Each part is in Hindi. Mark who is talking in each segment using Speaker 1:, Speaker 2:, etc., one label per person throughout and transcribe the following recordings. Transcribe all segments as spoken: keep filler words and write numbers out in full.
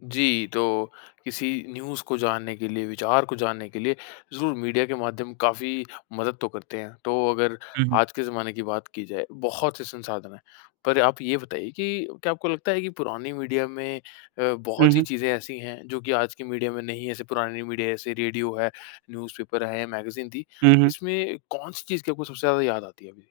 Speaker 1: जी। तो किसी न्यूज़ को जानने के लिए विचार को जानने के लिए ज़रूर मीडिया के माध्यम काफ़ी मदद तो करते हैं। तो अगर
Speaker 2: हुँ, हुँ।
Speaker 1: आज के जमाने की बात की जाए बहुत से संसाधन हैं। पर आप ये बताइए कि क्या आपको लगता है कि पुरानी मीडिया में अ,
Speaker 2: हुँ,
Speaker 1: बहुत सी
Speaker 2: हुँ।
Speaker 1: चीज़ें ऐसी हैं जो कि आज की मीडिया में नहीं हैं, ऐसे पुरानी मीडिया ऐसे रेडियो है, न्यूज़पेपर है, मैगज़ीन थी,
Speaker 2: हुँ, हुँ।
Speaker 1: इसमें कौन-सी चीज़ की आपको सबसे ज़्यादा याद आती है अभी?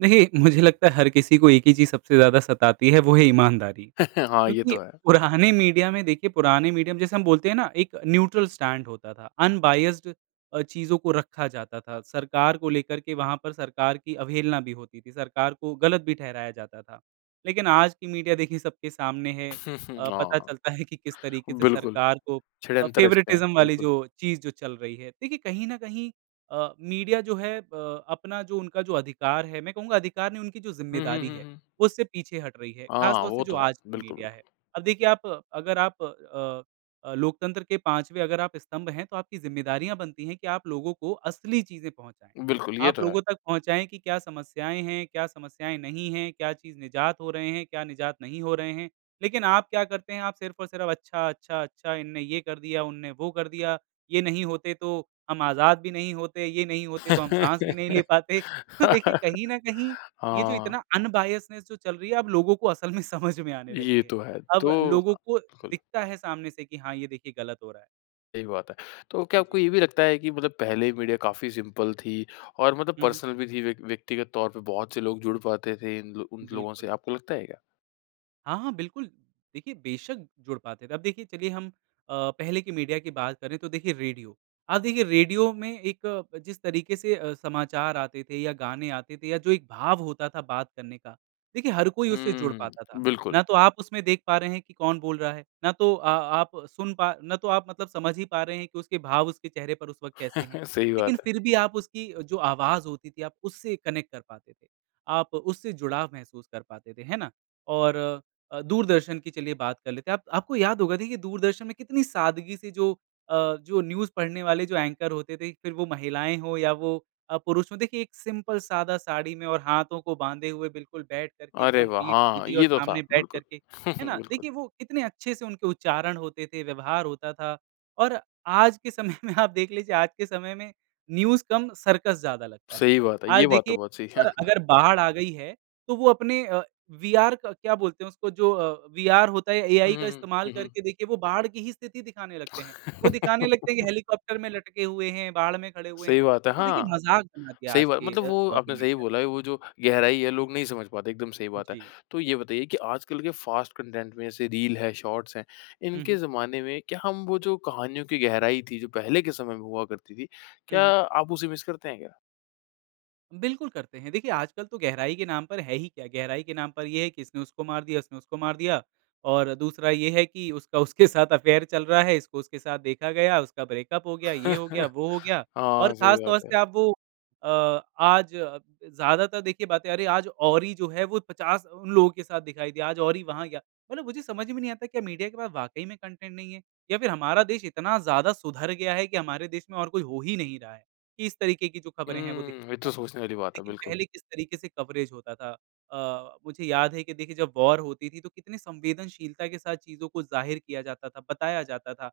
Speaker 2: देखिए। मुझे लगता है हर किसी को एक ही चीज़ सबसे ज़्यादा सताती है। वो है ईमानदारी
Speaker 1: हाँ। ये
Speaker 2: क्योंकि
Speaker 1: तो है।
Speaker 2: पुराने मीडिया में देखिए पुराने मीडिया में जैसे हम बोलते हैं ना एक न्यूट्रल स्टैंड होता था। अनबायस्ड अ, चीज़ों को रखा जाता था। सरकार को लेकर के वहाँ पर सरकार की अवहेलना भी होती थी। सरकार को गलत भी ठहराया जाता था। लेकिन आज की मीडिया देखिये सबके सामने है।
Speaker 1: हुँ, हुँ।
Speaker 2: अ, पता चलता
Speaker 1: हाँ।
Speaker 2: है कि किस तरीक़े से
Speaker 1: बिल्कुल,
Speaker 2: सरकार को अ,
Speaker 1: षड्यंत्र रचते हैं।
Speaker 2: फ़ेवरेटिज़्म वाली
Speaker 1: बिल्कुल।
Speaker 2: जो चीज़ जो चल रही है। देखिए कहीं न कहीं अ, मीडिया जो है अ, अपना जो उनका जो अधिकार है, मैं कहूँगा अधिकार नहीं उनकी जो
Speaker 1: हुँ, हुँ,
Speaker 2: ज़िम्मेदारी
Speaker 1: हुँ,
Speaker 2: है
Speaker 1: हुँ।
Speaker 2: उससे पीछे हट रही है,
Speaker 1: हाँ,
Speaker 2: ख़ासतौर से
Speaker 1: वो
Speaker 2: जो
Speaker 1: तो है।
Speaker 2: आज की
Speaker 1: बिल्कुल,
Speaker 2: मीडिया
Speaker 1: बिल्कुल।
Speaker 2: है। अब देखिए आप अगर आप अ, अ, लोकतंत्र के पाँचवें अगर आप स्तंभ हैं, तो आपकी ज़िम्मेदारियाँ बनती हैं कि आप लोगों को असली चीज़ें पहुँचाएँ।
Speaker 1: बिल्कुल ये
Speaker 2: आप
Speaker 1: तो है।
Speaker 2: लोगों तक पहुँचाएँ कि क्या समस्याएँ हैं, क्या समस्याएँ नहीं हैं, क्या चीज़ निजात हो रहे हैं, क्या निजात नहीं हो रहे हैं, लेकिन आप क्या करते हैं आप सिर्फ़ और सिर्फ़ अच्छा-अच्छा-अच्छा इन ने ये कर दिया, उन्होंने वो कर दिया, ये नहीं होते तो, हम आज़ाद भी नहीं होते ये नहीं होते तो हम साँस भी नहीं ले पाते। तो देखिए कहीं न कहीं ये जो
Speaker 1: हाँ।
Speaker 2: इतना अनबायस्डनेस जो चल रही है अब लोगों को असल में समझ में आने लगी
Speaker 1: ये
Speaker 2: है।
Speaker 1: तो है
Speaker 2: अब
Speaker 1: तो
Speaker 2: लोगों
Speaker 1: अ
Speaker 2: को
Speaker 1: बिल्कुल।
Speaker 2: दिखता है सामने से कि हाँ, ये देखिए गलत हो रहा है।
Speaker 1: सही बात है। तो क्या आपको
Speaker 2: जी।
Speaker 1: ये भी लगता है कि मतलब पहले मीडिया काफ़ी सिंपल थी और मतलब
Speaker 2: हुँ, हुँ।
Speaker 1: पर्सनल भी थी व्य व्यक्तिगत तौर पर बहुत से लोग जुड़ पाते थे इन उन लोगों से,
Speaker 2: बिल्कुल।
Speaker 1: आपको लगता है क्या?
Speaker 2: हाँ, हाँ। बिल्कुल देखिए बेशक़ जुड़ पाते थे। अब देखिए चलिए हम अ, पहले की मीडिया की बात करें तो देखिए रेडियो। आप देखिए रेडियो में एक अ, जिस तरीके से अ, समाचार आते थे या गाने आते थे या जो एक भाव होता था बात करने का। देखिए हर कोई उससे जुड़
Speaker 1: हुँ।
Speaker 2: पाता था।
Speaker 1: बिल्कुल।
Speaker 2: ना तो आप उसमें देख पा रहे हैं कि कौन बोल रहा है। ना तो अ आप सुन पा ना तो आप मतलब समझ ही पा रहे हैं कि उसके भाव उसके चेहरे पर उस वक़्त कैसे हैं।
Speaker 1: सही
Speaker 2: लेकिन
Speaker 1: बात है।
Speaker 2: फ़िर भी आप उसकी जो आवाज़ होती थी, आप उससे कनेक्ट कर पाते थे। आप उससे जुड़ाव महसूस कर पाते थे। है ना? और अ, दूरदर्शन की चलिए बात कर लेते हैं। आप आपको याद होगा देखिए दूरदर्शन में कितनी सादगी से जो अ, जो न्यूज़ पढ़ने वाले जो एंकर होते थे फ़िर वो महिलाएँ हों या वो अ, पुरुष हों। देखिए एक सिंपल सादा साड़ी में और हाथों को बाँधे हुए बिल्कुल बैठ करके
Speaker 1: अरे
Speaker 2: एकदम
Speaker 1: वाह!
Speaker 2: पीठ
Speaker 1: हाँ,
Speaker 2: सीधी और
Speaker 1: ये तो था।
Speaker 2: सामने बैठ
Speaker 1: बिल्कुल।
Speaker 2: करके है ना?
Speaker 1: बिल्कुल।
Speaker 2: देखिए वो इतने अच्छे से उनके उच्चारण होते थे, व्यवहार होता था और आज के समय में आप देख लीजिए आज के समय में न्यूज़ कम सर्कस ज़्यादा लगता है।
Speaker 1: सही बात है। ये
Speaker 2: आज
Speaker 1: बात तो
Speaker 2: देखिए
Speaker 1: बहुत सही
Speaker 2: अगर बाढ़ आ गई है तो वो अपने अ, वीआर क क्या बोलते हैं इसको जो अ, वीआर होता है
Speaker 1: हुँ,
Speaker 2: एआई का
Speaker 1: हुँ।
Speaker 2: इस्तेमाल
Speaker 1: हुँ, हुँ।
Speaker 2: करके देखिए वो बाढ़ की ही स्थिति दिखाने लगते हैं वो दिखाने लगते हैं हेलीकॉप्टर में लटके हुए हैं बाढ़ में खड़े हुए
Speaker 1: सही
Speaker 2: हैं,
Speaker 1: बात है
Speaker 2: तो देखिए
Speaker 1: हाँ।
Speaker 2: मज़ाक बना दिया है
Speaker 1: सही
Speaker 2: आज
Speaker 1: बात
Speaker 2: के
Speaker 1: मतलब वो
Speaker 2: [unintelligible]
Speaker 1: आपने
Speaker 2: मीडिया
Speaker 1: सही
Speaker 2: ने।
Speaker 1: बोला है वो जो गहराई है लोग नहीं समझ पाते, एकदम सही बात है।
Speaker 2: जी।
Speaker 1: तो ये बताइए कि आजकल के फ़ास्ट कंटेंट में ऐसे रील है, शॉर्ट्स हैं।
Speaker 2: हुँ,
Speaker 1: इनके
Speaker 2: हुँ।
Speaker 1: ज़माने में क्या हम वो जो कहानियों की गहराई थी जो पहले के समय में हुआ करती थी,
Speaker 2: हुँ,
Speaker 1: क्या
Speaker 2: हुँ।
Speaker 1: आप उसे मिस करते हैं क्या?
Speaker 2: बिल्कुल. करते हैं देखिए आजकल तो गहराई के नाम पर है ही क्या, गहराई के नाम पर ये है कि इसने उसको मार दिया, उसने उसको मार दिया और दूसरा ये है कि उसका उसके साथ अफ़ेयर चल रहा है इसको उसके साथ देखा गया उसका ब्रेकअप हो गया, ये हो गया, वो हो गया और
Speaker 1: हाँ, सही
Speaker 2: ख़ासतौर
Speaker 1: बात
Speaker 2: से
Speaker 1: है।
Speaker 2: आप वो अ, आज ज़्यादातर देखिए बातें अरे! आज ओरि जो है वो पचास लोगों के साथ दिखाई दिया आज ओरि वहाँ गया मतलब मुझे समझ में नहीं आता क्या मीडिया के पास वाक़ई में कंटेंट नहीं है? या फ़िर हमारा देश इतना ज़्यादा सुधार गया है कि हमारे देश में और कोई हो ही नहीं रहा है कि इस तरीक़े की जो ख़बरें हैं वो दिखाई
Speaker 1: हुँ। ये तो
Speaker 2: जाती हैं।
Speaker 1: सोचने वाली बात है
Speaker 2: लेकिन
Speaker 1: बिल्कुल।
Speaker 2: पहले किस तरीक़े से कवरेज़ होता था। अ, मुझे याद है कि देखिए जब वॉर होती थी तो कितनी संवेदनशीलता के साथ चीज़ों को ज़ाहिर किया जाता था, बताया जाता था।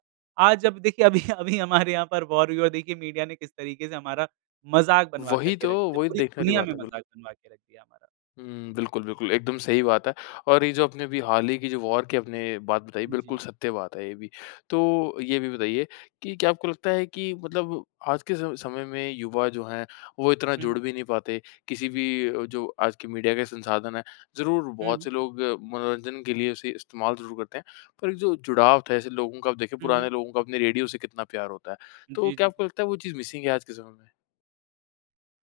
Speaker 2: आज जब देखिए अभी-अभी हमारे यहाँ पर वॉर हुई है और देखिए मीडिया ने किस तरीक़े से हमारा मज़ाक बनवाकर
Speaker 1: वहीं
Speaker 2: के
Speaker 1: तो!
Speaker 2: रख दिया
Speaker 1: वहीं तो
Speaker 2: पूरी
Speaker 1: देखने वाली
Speaker 2: दुनिया में
Speaker 1: बात है बिल्क
Speaker 2: मज़ाक बनवाके रख दिया हमारा।
Speaker 1: हुँ। बिल्कुल, बिल्कुल एकदम सही बात है और ये जो अपने अभी हाल ही की जो वॉर के आपने बात बताई बिल्कुल
Speaker 2: जी।
Speaker 1: सत्य बात है ये भी। तो ये भी बताइए की, क्या आपको लगता है की मतलब आज के स समय में युवा जो हैं, वो इतना
Speaker 2: हुँ, हुँ।
Speaker 1: जुड़ भी नहीं पाते किसी भी जो आज की मीडिया के संसाधन हैं, ज़रूर
Speaker 2: हुँ,
Speaker 1: बहुत
Speaker 2: हुँ।
Speaker 1: से लोग मनोरंजन के लिए उसे इस्तेमाल ज़रूर करते हैं। पर एक जो जुड़ाव था ऐसे लोगों का आप देखें
Speaker 2: हुँ, हुँ।
Speaker 1: पुराने लोगों का अपने रेडियो से कितना प्यार होता है। तो
Speaker 2: जी,
Speaker 1: क्या
Speaker 2: जी,
Speaker 1: आपको
Speaker 2: जी।
Speaker 1: लगता है वो चीज़ मिसिंग है, आज के समय में?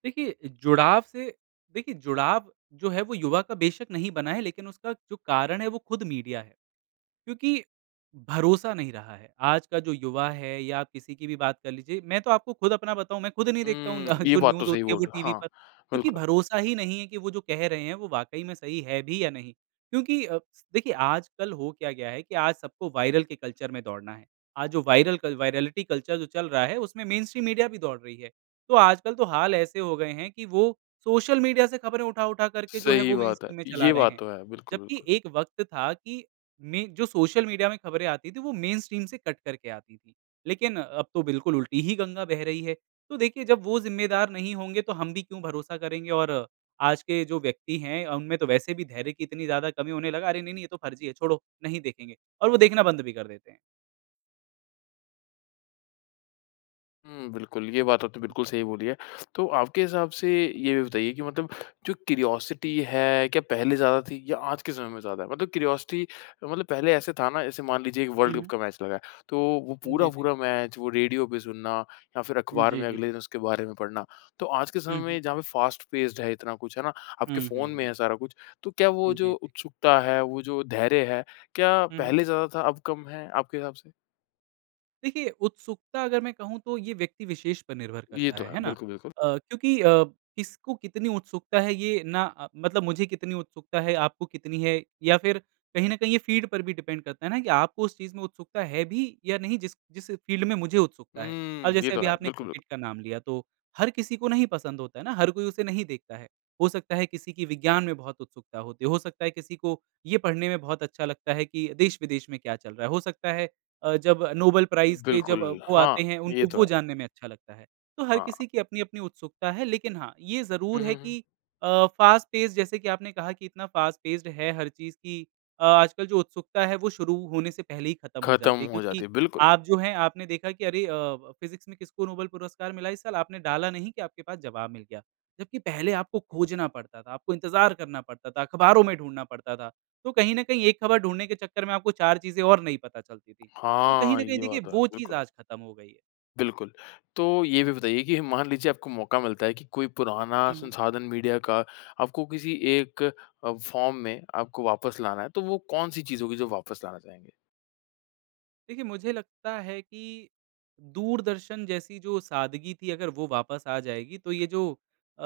Speaker 2: देखिए जुड़ाव से देखिए जुड़ाव जो है वो युवा का बेशक़ नहीं बना है लेकिन उसका जो कारण है, वो खुद मीडिया है। क्योंकि भरोसा नहीं रहा है। आज का जो युवा है या किसी की भी बात कर लीजिए मैं तो आपको खुद अपना बताऊँ मैं खुद नहीं देखता हूँ।
Speaker 1: हुँ।
Speaker 2: न
Speaker 1: ये
Speaker 2: जो
Speaker 1: बात तो
Speaker 2: न्यूज़
Speaker 1: सही
Speaker 2: होती है
Speaker 1: बोल
Speaker 2: वो
Speaker 1: रहे हो।
Speaker 2: टीवी
Speaker 1: हाँ,
Speaker 2: पर क्योंकि
Speaker 1: बिल्कुल।
Speaker 2: भरोसा ही नहीं है कि वो जो कह रहे हैं वो वाक़ई में सही है भी या नहीं। क्योंकि अ, देखिए आजकल हो क्या गया है कि आज सबको वायरल के कल्चर में दौड़ना है आज जो वायरल कल वाइरेलिटी कल्चर जो चल रहा है उसमें मेनस्ट्रीम मीडिया भी दौड़ रही है। तो आजकल तो हाल ऐसे हो गए हैं कि वो, सोशल मीडिया से ख़बरें उठा-उठा करके जो है
Speaker 1: सही
Speaker 2: वो
Speaker 1: बात है।
Speaker 2: मेनस्ट्रीम में चला
Speaker 1: ये
Speaker 2: रहे
Speaker 1: बात
Speaker 2: हैं,
Speaker 1: तो है। बिल्कुल,
Speaker 2: जबकि
Speaker 1: बिल्कुल।
Speaker 2: एक वक़्त था कि में जो सोशल मीडिया में ख़बरें आई थी वो मेनस्ट्रीम से कट करके आती थी। लेकिन अब तो बिल्कुल उल्टी ही गंगा बह रही है। तो देखिए जब वो ज़िम्मेदार नहीं होंगे तो हम भी क्यों भरोसा करेंगे और आज के जो व्यक्ति हैं उनमें तो वैसे भी धैर्य की इतनी ज़्यादा कमी है उन्हें लगा अरे! नहीं-नहीं ये तो फ़र्ज़ी है छोड़ो नहीं देखेंगे और वो देखना बंद भी कर देते हैं।
Speaker 1: हुँ। बिल्कुल ये बात तो आप तो बिल्कुल
Speaker 2: जी।
Speaker 1: सही बोली है। तो आपके हिसाब से, ये भी बताइए कि मतलब जो क्यूरोसिटी है क्या पहले ज़्यादा थी या आज के समय में ज़्यादा है? मतलब क्यूरोसिटी मतलब पहले ऐसे था ना जैसे मान लीजिए एक
Speaker 2: हुँ,
Speaker 1: वर्ल्ड्कप
Speaker 2: हुँ।
Speaker 1: का मैच लगा है तो वो
Speaker 2: जी, जी।
Speaker 1: पूरा-पूरा मैच, वो रेडियो पे सुनना या फ़िर
Speaker 2: जी,
Speaker 1: अख़बार में
Speaker 2: जी,
Speaker 1: अगले
Speaker 2: जी।
Speaker 1: दिन उसके बारे में पढ़ना, तो आज के समय
Speaker 2: हुँ, हुँ।
Speaker 1: में जहाँ पर फ़ास्ट पेस्ड है इतना कुछ है ना आपके
Speaker 2: हुँ, हुँ,
Speaker 1: फ़ोन में
Speaker 2: हुँ।
Speaker 1: है सारा कुछ तो क्या वो
Speaker 2: जी,
Speaker 1: जो
Speaker 2: जी।
Speaker 1: उत्सुकता है, वो जो धैर्य है, क्या
Speaker 2: हुँ, हुँ।
Speaker 1: पहले ज़्यादा था, अब कम है आपके हिसाब से?
Speaker 2: देखिए उत्सुकता अगर मैं कहूँ तो ये व्यक्ति विशेष पर निर्भर
Speaker 1: ये
Speaker 2: करता
Speaker 1: तो है,
Speaker 2: है ना?
Speaker 1: बिल्कुल, बिल्कुल।
Speaker 2: अ, क्योंकि अ, किसको कितनी उत्सुकता है ये ना अ, मतलब मुझे कितनी उत्सुकता है आपको कितनी है या फ़िर कहीं न कहीं ये फ़ील्ड पर भी डिपेंड करता है ना कि आपको उस चीज़ में उत्सुकता है भी या नहीं जिस जिस फ़ील्ड में मुझे उत्सुकता है।
Speaker 1: हुँ।
Speaker 2: अब
Speaker 1: ये
Speaker 2: जैसे
Speaker 1: तो
Speaker 2: अभी
Speaker 1: है।
Speaker 2: आपने
Speaker 1: बिल्कुल, बिल्कुल।
Speaker 2: क्रिकेट का नाम लिया तो, हर किसी को नहीं पसंद होता है ना हर कोई उसे नहीं देखता है। हो सकता है किसी की विज्ञान में बहुत उत्सुकता होते, हो सकता है किसी को ये पढ़ने में बहुत अच्छा लगता है कि, देश-विदेश में क्या चल रहा है। हो सकता है अ, जब नोबेल प्राइज़ के जब
Speaker 1: बिल्कुल।
Speaker 2: वो
Speaker 1: हाँ,
Speaker 2: आते हैं,
Speaker 1: ये
Speaker 2: उनको
Speaker 1: तो
Speaker 2: वो
Speaker 1: है।
Speaker 2: जानने में अच्छा लगता है। तो हर
Speaker 1: हाँ।
Speaker 2: किसी की अपनी-अपनी उत्सुकता है। लेकिन हाँ, ये
Speaker 1: हुँ,
Speaker 2: ज़रूर है
Speaker 1: हुँ, हुँ।
Speaker 2: कि अ, फ़ास्ट पेस जैसे कि आपने कहा कि इतना फ़ास्ट पेस्ड है हर चीज़ कि अ, आजकल जो उत्सुकता है वो शुरू होने से पहले ही ख़त्म हो
Speaker 1: ख़त्म
Speaker 2: जाती है
Speaker 1: हो जाती
Speaker 2: क्योंकि
Speaker 1: है। बिल्कुल।
Speaker 2: आप जो हैं आपने देखा कि अरे अ, व फ़िज़िक्स में किसको नोबेल पुरस्कार मिला इस साल, आपने डाला नहीं कि आपके पास ज़वाब मिल गया। जबकि पहले आपको खोजना पड़ता था, आपको इंतज़ार करना पड़ता था, अख़बारों में ढूँढना पड़ता था तो कहीं न कहीं ये ख़बर ढूँढने के चक्कर में आपको चार चीज़ें और नई पता चलती थीं। तो कहीं
Speaker 1: हाँ,
Speaker 2: न कहीं
Speaker 1: ये
Speaker 2: देखिए
Speaker 1: बात तो है।
Speaker 2: वो चीज़
Speaker 1: बिल्कुल।
Speaker 2: आज ख़त्म हो गई है।
Speaker 1: बिल्कुल। तो ये भी बताइए कि ह मान लीजिए आपको मौका मिलता है कि कोई पुराना
Speaker 2: हुँ, हुँ।
Speaker 1: संसाधन मीडिया का आपको किसी एक अ, फ़ार्म में आपको वापस लाना है तो वो कौन-सी चीज़ों की जो वापस लाना चाहेंगे?
Speaker 2: देखिए, मुझे लगता है कि, दूरदर्शन जैसी जो सादगी थी अगर वो वापस आ जाएगी, तो ये जो अ,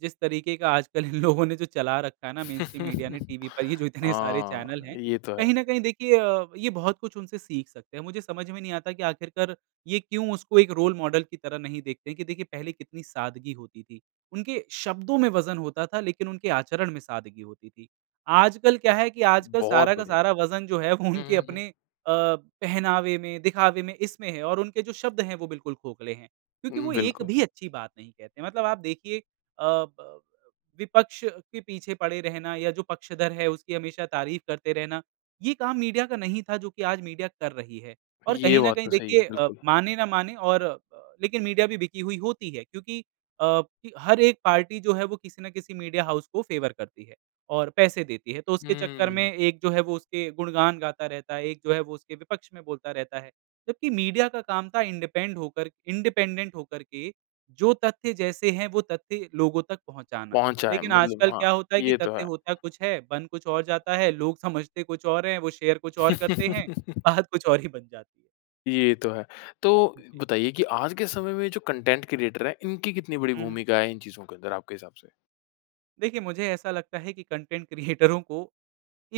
Speaker 2: जिस तरीक़े का आजकल इन लोगों ने जो चला रखा है ना मेनस्ट्रीम मीडिया ने टीवी पर ये जो इतने सारे चैनल
Speaker 1: हाँ,
Speaker 2: हैं
Speaker 1: ये तो है।
Speaker 2: कहीं न कहीं देखिए अ, ये बहुत कुछ उनसे सीख सकते हैं। मुझे समझ में नहीं आता कि आख़िरकार, ये क्यों उसको एक रोल मॉडल की तरह नहीं देखते कि देखिए पहले कितनी सादगी होती थी। उनके शब्दों में वज़न होता था लेकिन उनके आचरण में सादगी होती थी। आजकल क्या है कि आजकल
Speaker 1: बहुत
Speaker 2: सारा का
Speaker 1: बढ़िया।
Speaker 2: सारा वज़न जो है वो उनके
Speaker 1: हुँ, हुँ, हुँ।
Speaker 2: अपने अ, पहनावे में, दिखावे में इसमें है और उनके जो शब्द हैं, वो बिल्कुल खोखले हैं, क्योंकि वो एक
Speaker 1: बिल्कुल।
Speaker 2: भी अच्छी बात नहीं कहते मतलब आप देखिए अ, ब अ, विपक्ष के पीछे पड़े रहना या जो पक्षधर है उसकी हमेशा तारीफ़ करते रहना, ये काम मीडिया का नहीं था जो कि आज मीडिया कर रही है। और
Speaker 1: ये
Speaker 2: कहीं न
Speaker 1: बात
Speaker 2: कहीं
Speaker 1: तो सही है।
Speaker 2: देखिए अ,
Speaker 1: बिल्कुल।
Speaker 2: मानें न मानें और अ, लेकिन मीडिया भी बिकी हुई होती है क्योंकि अ, हर एक पार्टी जो है वो किसी न किसी मीडिया हाउस को फ़ेवर करती है और पैसे देती है तो उसके चक्कर में
Speaker 1: हुँ।
Speaker 2: एक जो है वो उसके गुणगान गाता रहता है, एक जो है वो उसके विपक्ष में बोलता रहता है जबकि मीडिया का काम था इंडिपेंड होकर इंडिपेंडेंट होकर के जो तथ्य जैसे हैं वो तथ्य लोगों तक पहुँचाना।
Speaker 1: पहुँचा है।
Speaker 2: लेकिन
Speaker 1: मतलब
Speaker 2: आजकल
Speaker 1: हाँ,
Speaker 2: क्या होता है कि
Speaker 1: ये तो
Speaker 2: तथ्य
Speaker 1: है।
Speaker 2: होता कुछ है, बन कुछ और जाता है, लोग समझते कुछ और हैं वो शेयर कुछ और करते हैं, बात कुछ और ही बन जाती है।
Speaker 1: ये तो है। तो
Speaker 2: हुँ, जी।
Speaker 1: बताइए कि आज के समय में जो कंटेंट क्रिएटर हैं, इनकी कितनी बड़ी
Speaker 2: हुँ, हुँ।
Speaker 1: भूमिका है इन चीज़ों के अंदर आपके हिसाब से?
Speaker 2: देखिए मुझे ऐसा लगता है कि कंटेंट क्रियेटरों को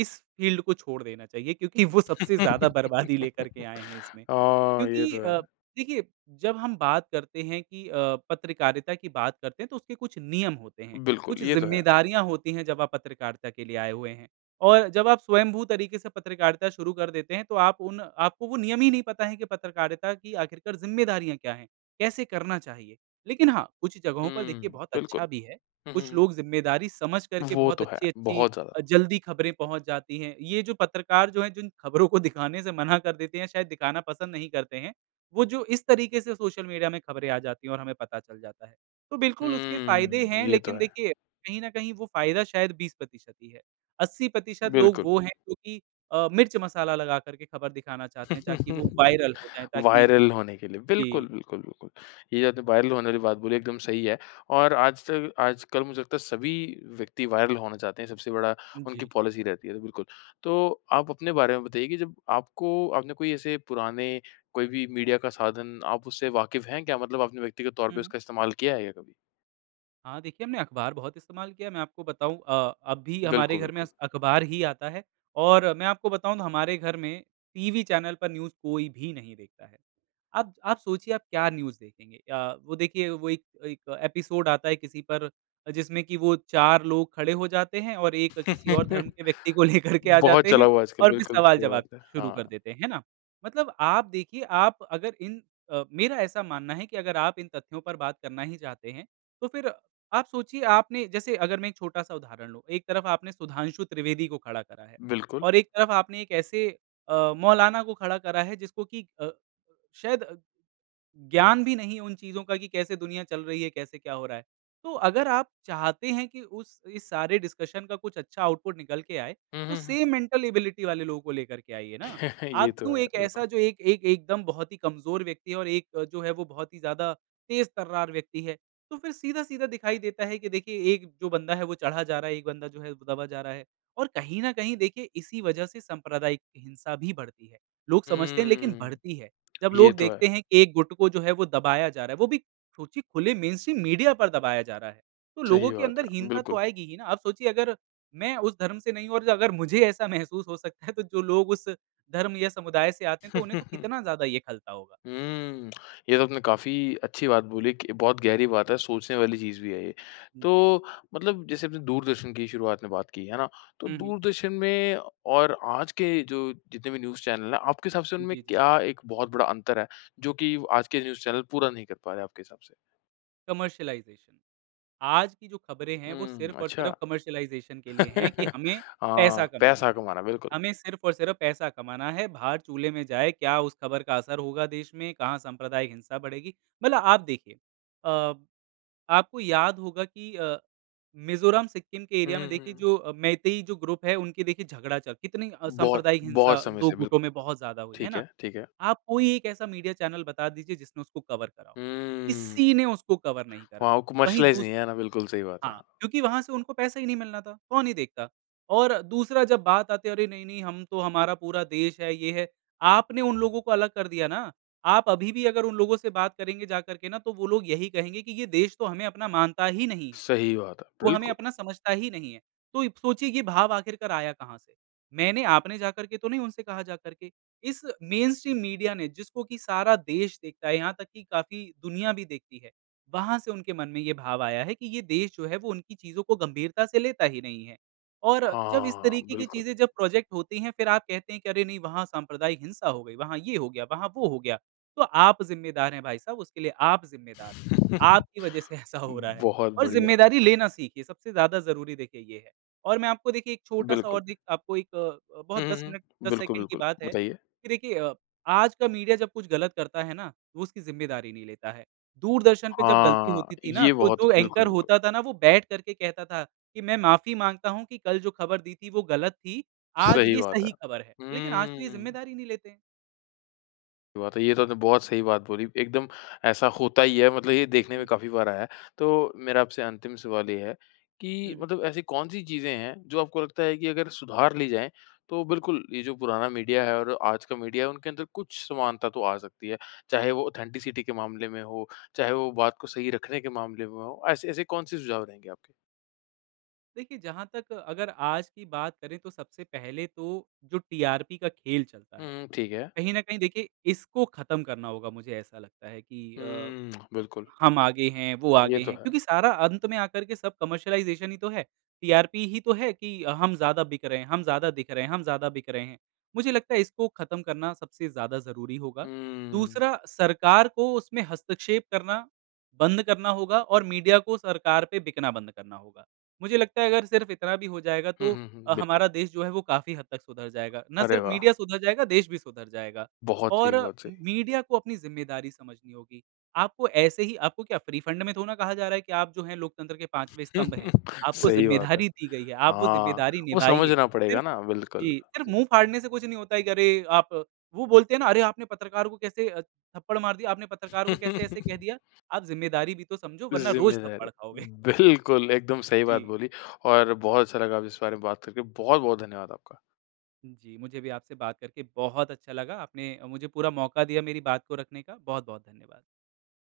Speaker 2: इस फ़ील्ड को छोड़ देना चाहिए क्योंकि वो सबसे ज़्यादा बर्बादी लेकर के आए हैं इसमें
Speaker 1: हाँ। ये
Speaker 2: क्योंकि
Speaker 1: तो
Speaker 2: अ,
Speaker 1: है।
Speaker 2: देखिए जब हम बात करते हैं कि अ, पत्रकारिता की बात करते हैं तो उसके कुछ नियम होते हैं,
Speaker 1: बिल्कुल
Speaker 2: कुछ
Speaker 1: ये तो है।
Speaker 2: ज़िम्मेदारियाँ होती हैं। जब आप पत्रकारिता के लिए आए हुए हैं और जब आप स्वयंभू तरीक़े से पत्रकारिता शुरू कर देते हैं तो आप उन आपको वो नियम ही नहीं पता है कि पत्रकारिता की आख़िरकार ज़िम्मेदारियाँ क्या हैं। कैसे करना चाहिए। लेकिन हाँ, कुछ जगहों पर देखिए
Speaker 1: हुँ,
Speaker 2: बहुत अच्छा
Speaker 1: बिल्कुल।
Speaker 2: भी है।
Speaker 1: हुँ, हुँ,
Speaker 2: कुछ
Speaker 1: हुँ।
Speaker 2: लोग ज़िम्मेदारी समझ करके
Speaker 1: वो
Speaker 2: बहुत
Speaker 1: तो है।
Speaker 2: अच्छी-अच्छी
Speaker 1: बहुत ज़्यादा।
Speaker 2: अ, जल्दी ख़बरें पहुँच जाती हैं। ये जो पत्रकार जो हैं जिन ख़बरों को दिखाने से मना कर देते हैं शायद दिखाना पसंद नहीं करते हैं, वो जो इस तरीक़े से सोशल मीडिया में ख़बरें आ जाती हैं और हमें पता चल जाता है। तो बिल्कुल उसके फ़ायदे
Speaker 1: हुँ।
Speaker 2: हैं
Speaker 1: ये तो
Speaker 2: लेकिन
Speaker 1: है।
Speaker 2: देखिए, कहीं न कहीं वो फ़ायदा शायद बीस प्रतिशत ही है अस्सी प्रतिशत लोग
Speaker 1: बिल्कुल।
Speaker 2: वो हैं जो कि अ, मिर्च मसाला लगाकर के ख़बर दिखाना चाहते हैं, ताकि वो वायरल हो जाएँ ताकि
Speaker 1: वायरल होने के लिए
Speaker 2: जी।
Speaker 1: बिल्कुल, बिल्कुल, बिल्कुल। ये जो अपने वायरल होने वाली बात बोली एकदम सही है। और आज तक आज कल मुझे लगता है सभी व्यक्ति वायरल होना चाहते हैं। सबसे बड़ा उनकी
Speaker 2: जी।
Speaker 1: पॉलिसी रहती है तो बिल्कुल। तो आप अपने बारे में बताइए कि जब आपको आपने कोई ऐसे पुराने कोई भी मीडिया का साधन आप उससे वाकिफ़ हैं क्या? मतलब आपने व्यक्ति के तौर
Speaker 2: हुँ,
Speaker 1: पर
Speaker 2: हुँ।
Speaker 1: उसका इस्तेमाल किया है क्या कभी?
Speaker 2: हाँ। देखिए हमने अख़बार बहुत इस्तेमाल किया है। मैं आपको बताऊँ अ, अब भी हमारे
Speaker 1: बिल्कुल,
Speaker 2: घर में
Speaker 1: बिल्कुल।
Speaker 2: अस अख़बार ही आता है और मैं आपको बताऊँ तो हमारे घर में, टीवी चैनल पर न्यूज़ कोई भी नहीं देखता है। अब आप सोचिए आप क्या न्यूज़ देखेंगे अ, वो देखिए वो एक एक एपिसोड आता है किसी पर, जिसमें कि वो चार लोग खड़े हो जाते हैं और एक किसी और धर्म के व्यक्ति को लेकर के आ
Speaker 1: बहुत
Speaker 2: जाते
Speaker 1: चला
Speaker 2: हैं
Speaker 1: हुआ आजकल।
Speaker 2: और फ़िर
Speaker 1: बिल्कुल, सही
Speaker 2: सवाल-ज़वाब
Speaker 1: बात है।
Speaker 2: शुरू कर
Speaker 1: हाँ।
Speaker 2: देते हैं ना? मतलब आप देखिए, आप अगर इन अ मेरा ऐसा मानना है कि अगर आप इन तथ्यों पर बात करना ही चाहते हैं, तो फ़िर आप सोचिए आपने जैसे अगर मैं एक छोटा-सा उदाहरण लूँ एक तरफ़ आपने सुधांशु त्रिवेदी को खड़ा करा है
Speaker 1: बिल्कुल।
Speaker 2: और एक तरफ़ आपने एक ऐसे अ, मौलाना को खड़ा करा है जिसको कि अ, शायद ज्ञान भी नहीं उन चीज़ों का कि कैसे दुनिया चल रही है कैसे क्या हो रहा है। तो अगर आप चाहते हैं कि उस इस सारे डिस्कशन का कुछ अच्छा आउटपुट निकल कर आए
Speaker 1: हुँ,
Speaker 2: तो
Speaker 1: हुँ, हुँ।
Speaker 2: सेम मेंटल एबिलिटी वाले लोगों को लेकर के आइए ना।
Speaker 1: ये
Speaker 2: आप
Speaker 1: तो
Speaker 2: क्यों
Speaker 1: है।
Speaker 2: एक
Speaker 1: बिल्कुल।
Speaker 2: ऐसा जो एक एक एकदम बहुत ही कमज़ोर व्यक्ति और एक जो है वो बहुत ही ज़्यादा तेज़-तर्रार व्यक्ति है, तो फ़िर सीधा-सीधा दिखाई देता है कि देखिए एक जो बंदा है वो चढ़ा जा रहा है, एक बंदा जो है वो दबा जा रहा है। और कहीं न कहीं देखिए इसी वज़ह से सांप्रदायिक हिंसा भी बढ़ती है। लोग समझते नहीं लेकिन
Speaker 1: हुँ।
Speaker 2: बढ़ती है। जब
Speaker 1: ये
Speaker 2: लोग
Speaker 1: तो है।
Speaker 2: देखते हैं एक गुट को जो है वो दबाया जा रहा है वो भी, सोचिए खुले मेनस्ट्रीम मीडिया पर दबाया जा रहा है तो लोगों
Speaker 1: सही
Speaker 2: के
Speaker 1: बात
Speaker 2: अंदर
Speaker 1: है।
Speaker 2: हीनता तो
Speaker 1: बिल्कुल।
Speaker 2: आएगी ही ना। आप सोचिए अगर मैं उस धर्म से नहीं हूँ और अगर मुझे ऐसा महसूस हो सकता है तो जो लोग उस, धर्म या समुदाय से आते हैं तो उन्हें तो कितना ज़्यादा ये खलता होगा।
Speaker 1: हुँ। ये तो आपने काफ़ी अच्छी बात बोली कि बहुत गहरी बात है सोचने वाली चीज़ भी है ये।
Speaker 2: जी।
Speaker 1: तो मतलब जैसे अपने दूरदर्शन की शुरुआत में बात की है ना? तो
Speaker 2: हुँ, हुँ।
Speaker 1: दूरदर्शन में और आज के जो जितने भी न्यूज़ चैनल हैं आपके हिसाब से उनमें
Speaker 2: जी, जी।
Speaker 1: क्या एक बहुत बड़ा अंतर है जो कि आज के न्यूज़ चैनल पूरा नहीं कर पा रहे आपके हिसाब से?
Speaker 2: कमर्शियलाइज़ेशन। आज की जो ख़बरें हैं वो
Speaker 1: हुँ।
Speaker 2: सिर्फ़ और सिर्फ़
Speaker 1: अच्छा।
Speaker 2: कमर्शियलाइज़ेशन के लिए हैं कि हमें,
Speaker 1: हाँ,
Speaker 2: पैसा करना
Speaker 1: पैसा
Speaker 2: है
Speaker 1: कमाना बिल्कुल।
Speaker 2: हमें सिर्फ़ और सिर्फ़ पैसा कमाना है, भार चूल्हे में जाए क्या उस ख़बर का असर होगा देश में, कहाँ सांप्रदायिक हिंसा बढ़ेगी मतलब आप देखिए अ, आपको याद होगा कि अ, मिज़ोरम-सिक्किम के
Speaker 1: हुँ,
Speaker 2: एरिया में
Speaker 1: हुँ,
Speaker 2: देखिए
Speaker 1: हुँ।
Speaker 2: जो मैतेई जो ग्रुप है उनके देखिए झगड़ा चल कितनी
Speaker 1: बहुत,
Speaker 2: सांप्रदायिक हिंसा
Speaker 1: बहुत समय
Speaker 2: दो
Speaker 1: से।
Speaker 2: गुटों
Speaker 1: बिल्कुल।
Speaker 2: में बहुत ज़्यादा हुई है
Speaker 1: ठीक
Speaker 2: ना।
Speaker 1: है ठीक है।
Speaker 2: आप कोई एक ऐसा मीडिया चैनल बता दीजिए जिसने उसको कवर करा हो।
Speaker 1: हुँ।
Speaker 2: किसी ने उसको कवर नहीं करा
Speaker 1: वहाँ वो
Speaker 2: वहीं
Speaker 1: कमर्शलाइज़
Speaker 2: दूस
Speaker 1: नहीं है ना, बिल्कुल सही बात है।
Speaker 2: हाँ, क्योंकि वहाँ से उनको पैसे ही नहीं मिलना था कौन ही देखता और दूसरा जब बात आती है अरे नहीं-नहीं हम तो हमारा पूरा देश है ये है आपने उन लोगों को अलग कर दिया ना, आप अभी भी अगर उन लोगों से बात करेंगे जाकर के ना तो वो लोग यही कहेंगे कि ये देश तो हमें अपना मानता ही नहीं है,
Speaker 1: सही बात है।
Speaker 2: वो हमें
Speaker 1: बिल्कुल।
Speaker 2: अपना समझता ही नहीं है तो इब सोचिए कि भाव आख़िर कराया कहाँ से? मैंने, आपने जाकर के तो नहीं उनसे कहा जाकर इस मेनस्ट्रीम मीडिया ने जिसको कि सारा देश देखता है, यहाँ तक कि काफ़ी दुनिया भी देखती है वहाँ से उनके मन में ये भाव आया है कि ये देश जो है वो उनकी चीज़ों को गंभीरता से लेता ही नहीं है। और जब इस
Speaker 1: हाँ।
Speaker 2: तरीक़े की
Speaker 1: बिल्कुल।
Speaker 2: चीज़ें जब प्रोज़ेक्ट होती हैं फ़िर आप कहते हैं अरे नहीं वहाँ सांप्रदायिक हिंसा हो गई, वहाँ ये हो गया, वहाँ वो हो गया। तो आप ज़िम्मेदार हैं भाई साहब उसके लिए, आप ज़िम्मेदार हैं। आपकी वज़ह से ऐसा हो रहा है।
Speaker 1: बहुत
Speaker 2: और
Speaker 1: बढ़िया।
Speaker 2: ज़िम्मेदारी लेना सीखिए सबसे ज़्यादा ज़रूरी देखिए ये है और मैं आपको देखिए एक छोटा-सा और
Speaker 1: बिल्कुल।
Speaker 2: दिक आपको एक अ, अ,
Speaker 1: हुँ,
Speaker 2: बहुत दस
Speaker 1: हुँ,
Speaker 2: मिनट
Speaker 1: हुँ।
Speaker 2: दस,
Speaker 1: बिल्कुल,
Speaker 2: सेकंड की
Speaker 1: बिल्कुल
Speaker 2: बात है
Speaker 1: बताइए।
Speaker 2: कि देखिए अ, आज का मीडिया जब कुछ गलत करता है ना, तो उसकी ज़िम्मेदारी नहीं लेता है। दूरदर्शन पे जब गलती
Speaker 1: हाँ।
Speaker 2: होती थी ना
Speaker 1: ये
Speaker 2: तो
Speaker 1: बहुत
Speaker 2: जो एंकर
Speaker 1: बिल्कुल, बिल्कुल।
Speaker 2: होता था ना वो बैठकर कहता था कि मैं माफ़ी माँगता हूँ कि कल जो ख़बर दी थी वो गलत थी, आज
Speaker 1: सही
Speaker 2: ये
Speaker 1: बात है।
Speaker 2: सही ख़बर है लेकिन आज तो ये
Speaker 1: हम्म।
Speaker 2: ज़िम्मेदारी ही नहीं लेते हैं।
Speaker 1: बात है। ये तो आपने बहुत सही बात बोली एकदम ऐसा होता ही है, मतलब ये देखने में
Speaker 2: जी।
Speaker 1: काफ़ी बार आया है तो मेरा आपसे अंतिम सवाल ये है कि,
Speaker 2: हुँ, हुँ।
Speaker 1: मतलब ऐसी कौन-सी चीज़ें हैं जो आपको लगता है कि अगर सुधार ली जाएँ तो बिल्कुल, ये जो पुराना मीडिया है और आज का मीडिया उनके अंदर कुछ समानता तो आ सकती है। चाहे वो ऑथेंटिसिटी के मामले में हो, चाहे वो बात को सही रखने के मामले में हो, ऐसे ऐसे कौन-से सुझाव रहेंगे आपके?
Speaker 2: देखिए जहाँ तक अगर आज की बात करें तो सबसे पहले तो जो टीआरपी का खेल चलता
Speaker 1: हुँ,
Speaker 2: है।
Speaker 1: हुँ। ठीक है।
Speaker 2: कहीं न कहीं देखिए इसको ख़त्म करना होगा मुझे ऐसा लगता है कि अ,
Speaker 1: हुँ, बिल्कुल।
Speaker 2: हम आगे हैं, वो
Speaker 1: ये
Speaker 2: आगे
Speaker 1: तो
Speaker 2: हैं
Speaker 1: है।
Speaker 2: क्योंकि सारा अंत में आकर के सब कमर्शियलाइज़ेशन ही तो है टीआरपी ही तो है कि हम ज़्यादा बिक रहे हैं, हम ज़्यादा दिख रहे हैं, हम ज़्यादा बिक रहे हैं। मुझे लगता है इसको ख़त्म करना सबसे ज़्यादा ज़रूरी होगा।
Speaker 1: हुँ।
Speaker 2: दूसरा सरकार को उसमें हस्तक्षेप करना, बंद करना होगा और मीडिया को सरकार पे बिकना बंद करना होगा। मुझे लगता है अगर सिर्फ़ इतना भी हो जाएगा
Speaker 1: हुँ,
Speaker 2: तो
Speaker 1: हुँ, हुँ।
Speaker 2: अ,
Speaker 1: बिल्कुल।
Speaker 2: हमारा देश जो है वो काफ़ी हद तक सुधार जाएगा ना
Speaker 1: अरे
Speaker 2: सिर्फ़
Speaker 1: वाह!
Speaker 2: मीडिया सुधार जाएगा देश भी सुधार जाएगा
Speaker 1: बहुत सही
Speaker 2: और
Speaker 1: बहुत सही।
Speaker 2: मीडिया को अपनी ज़िम्मेदारी समझनी होगी, आपको ऐसे ही आपको क्या फ़्री फ़ंड में थोरो ना कहा जा रहा है कि आप जो है लोकतंत्र के पाँचवें स्तंभ हैं आपको
Speaker 1: सही बात है।
Speaker 2: ज़िम्मेदारी दी गई है, आप वो
Speaker 1: हाँ,
Speaker 2: ज़िम्मेदारी
Speaker 1: वो
Speaker 2: निभाइए
Speaker 1: समझना पड़ेगा
Speaker 2: सिर्फ़
Speaker 1: ना बिल्कुल।
Speaker 2: जी। सिर्फ़ मुँह फाड़ने से कुछ नहीं होता है करें आप वो बोलते हैं ना अरे आपने पत्रकार को कैसे अ, थप्पड़ मार दिया, आपने पत्रकार को कैसे ऐसे कह दिया। आप ज़िम्मेदारी भी तो समझो, वरना रोज़
Speaker 1: ज़िम्मेदारी।
Speaker 2: थप्पड़ खाओगे।
Speaker 1: बिल्कुल एकदम सही बात
Speaker 2: जी।
Speaker 1: बोली और बहुत अच्छा लगा अब इस बारे में बात करके। बहुत-बहुत धन्यवाद आपका।
Speaker 2: जी। मुझे भी आपसे बात करके बहुत अच्छा लगा आपने अ, मुझे पूरा मौका दिया मेरी बात को रखने का, बहुत-बहुत धन्यवाद।